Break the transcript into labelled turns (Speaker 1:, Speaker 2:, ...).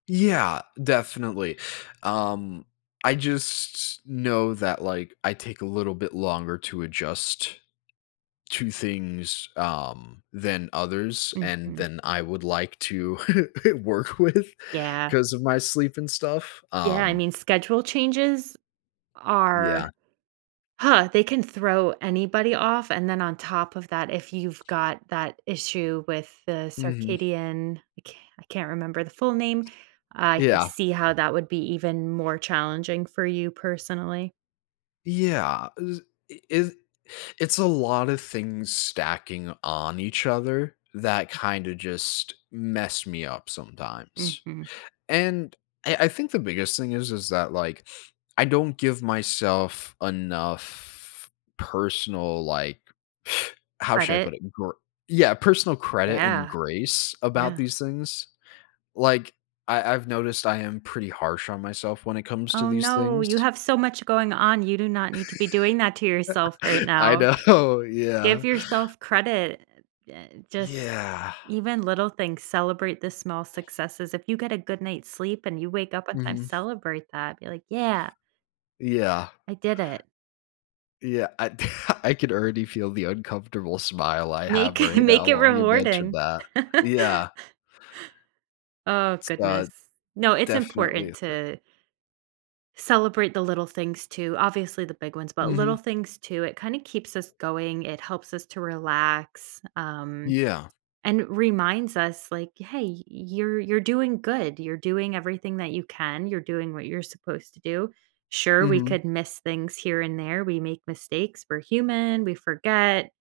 Speaker 1: Yeah, definitely, um, I just know that, like, I take a little bit longer to adjust to things, um, than others, and
Speaker 2: Mhm.
Speaker 1: than I would like to work with
Speaker 2: Yeah.
Speaker 1: 'cause of my sleep and stuff,
Speaker 2: Yeah, I
Speaker 1: um
Speaker 2: mean, schedule changes, are,
Speaker 1: yeah.
Speaker 2: huh, they can throw anybody off, and then on top of that, if you've got that issue with the
Speaker 1: Mhm.
Speaker 2: Circadian I ca I can't remember the full name, I could
Speaker 1: Yeah.
Speaker 2: see how that would be even more challenging for you, personally.
Speaker 1: Yeah, is i is it's a lot of things stacking on each other, that kinda just mess me up sometimes,
Speaker 2: Mhm.
Speaker 1: and I I think the biggest thing is is that, like, I don't give myself enough personal, like how should I
Speaker 2: Credit.
Speaker 1: put it? Gr yeah, personal credit and
Speaker 2: Yeah.
Speaker 1: grace about
Speaker 2: Yeah.
Speaker 1: these things. Like, I I've noticed I am pretty harsh on myself when it comes to
Speaker 2: Oh,
Speaker 1: these
Speaker 2: no, you
Speaker 1: things.
Speaker 2: have so much going on, you do not need to be doing that to yourself right
Speaker 1: I
Speaker 2: now.
Speaker 1: know,
Speaker 2: Give
Speaker 1: yeah.
Speaker 2: yourself credit, e eh just
Speaker 1: Yeah.
Speaker 2: even little things, celebrate the small successes, if you get a good night's sleep and you wake up on time,
Speaker 1: Mhm.
Speaker 2: celebrate that, be like, "Yeah"
Speaker 1: Yeah.
Speaker 2: I did it.
Speaker 1: Yeah, I I could already feel the uncomfortable smile I
Speaker 2: Make
Speaker 1: have right now
Speaker 2: make it
Speaker 1: while you mentioned
Speaker 2: rewarding.
Speaker 1: that, yeah.
Speaker 2: Oh,
Speaker 1: It's, uh,
Speaker 2: goodness. No, it's
Speaker 1: definitely
Speaker 2: important
Speaker 1: a thing.
Speaker 2: to celebrate the little things, too, obviously, the big ones, but little
Speaker 1: Mhm.
Speaker 2: things, too, it kinda keeps us going, it helps us to relax, um,
Speaker 1: Yeah.
Speaker 2: and reminds us, like, "Hey, y you're you're doing good, you're doing everything that you can, you're doing what you're supposed to do." Sure, we
Speaker 1: Mhm.
Speaker 2: could miss things here and there, we make mistakes, we're human, we forget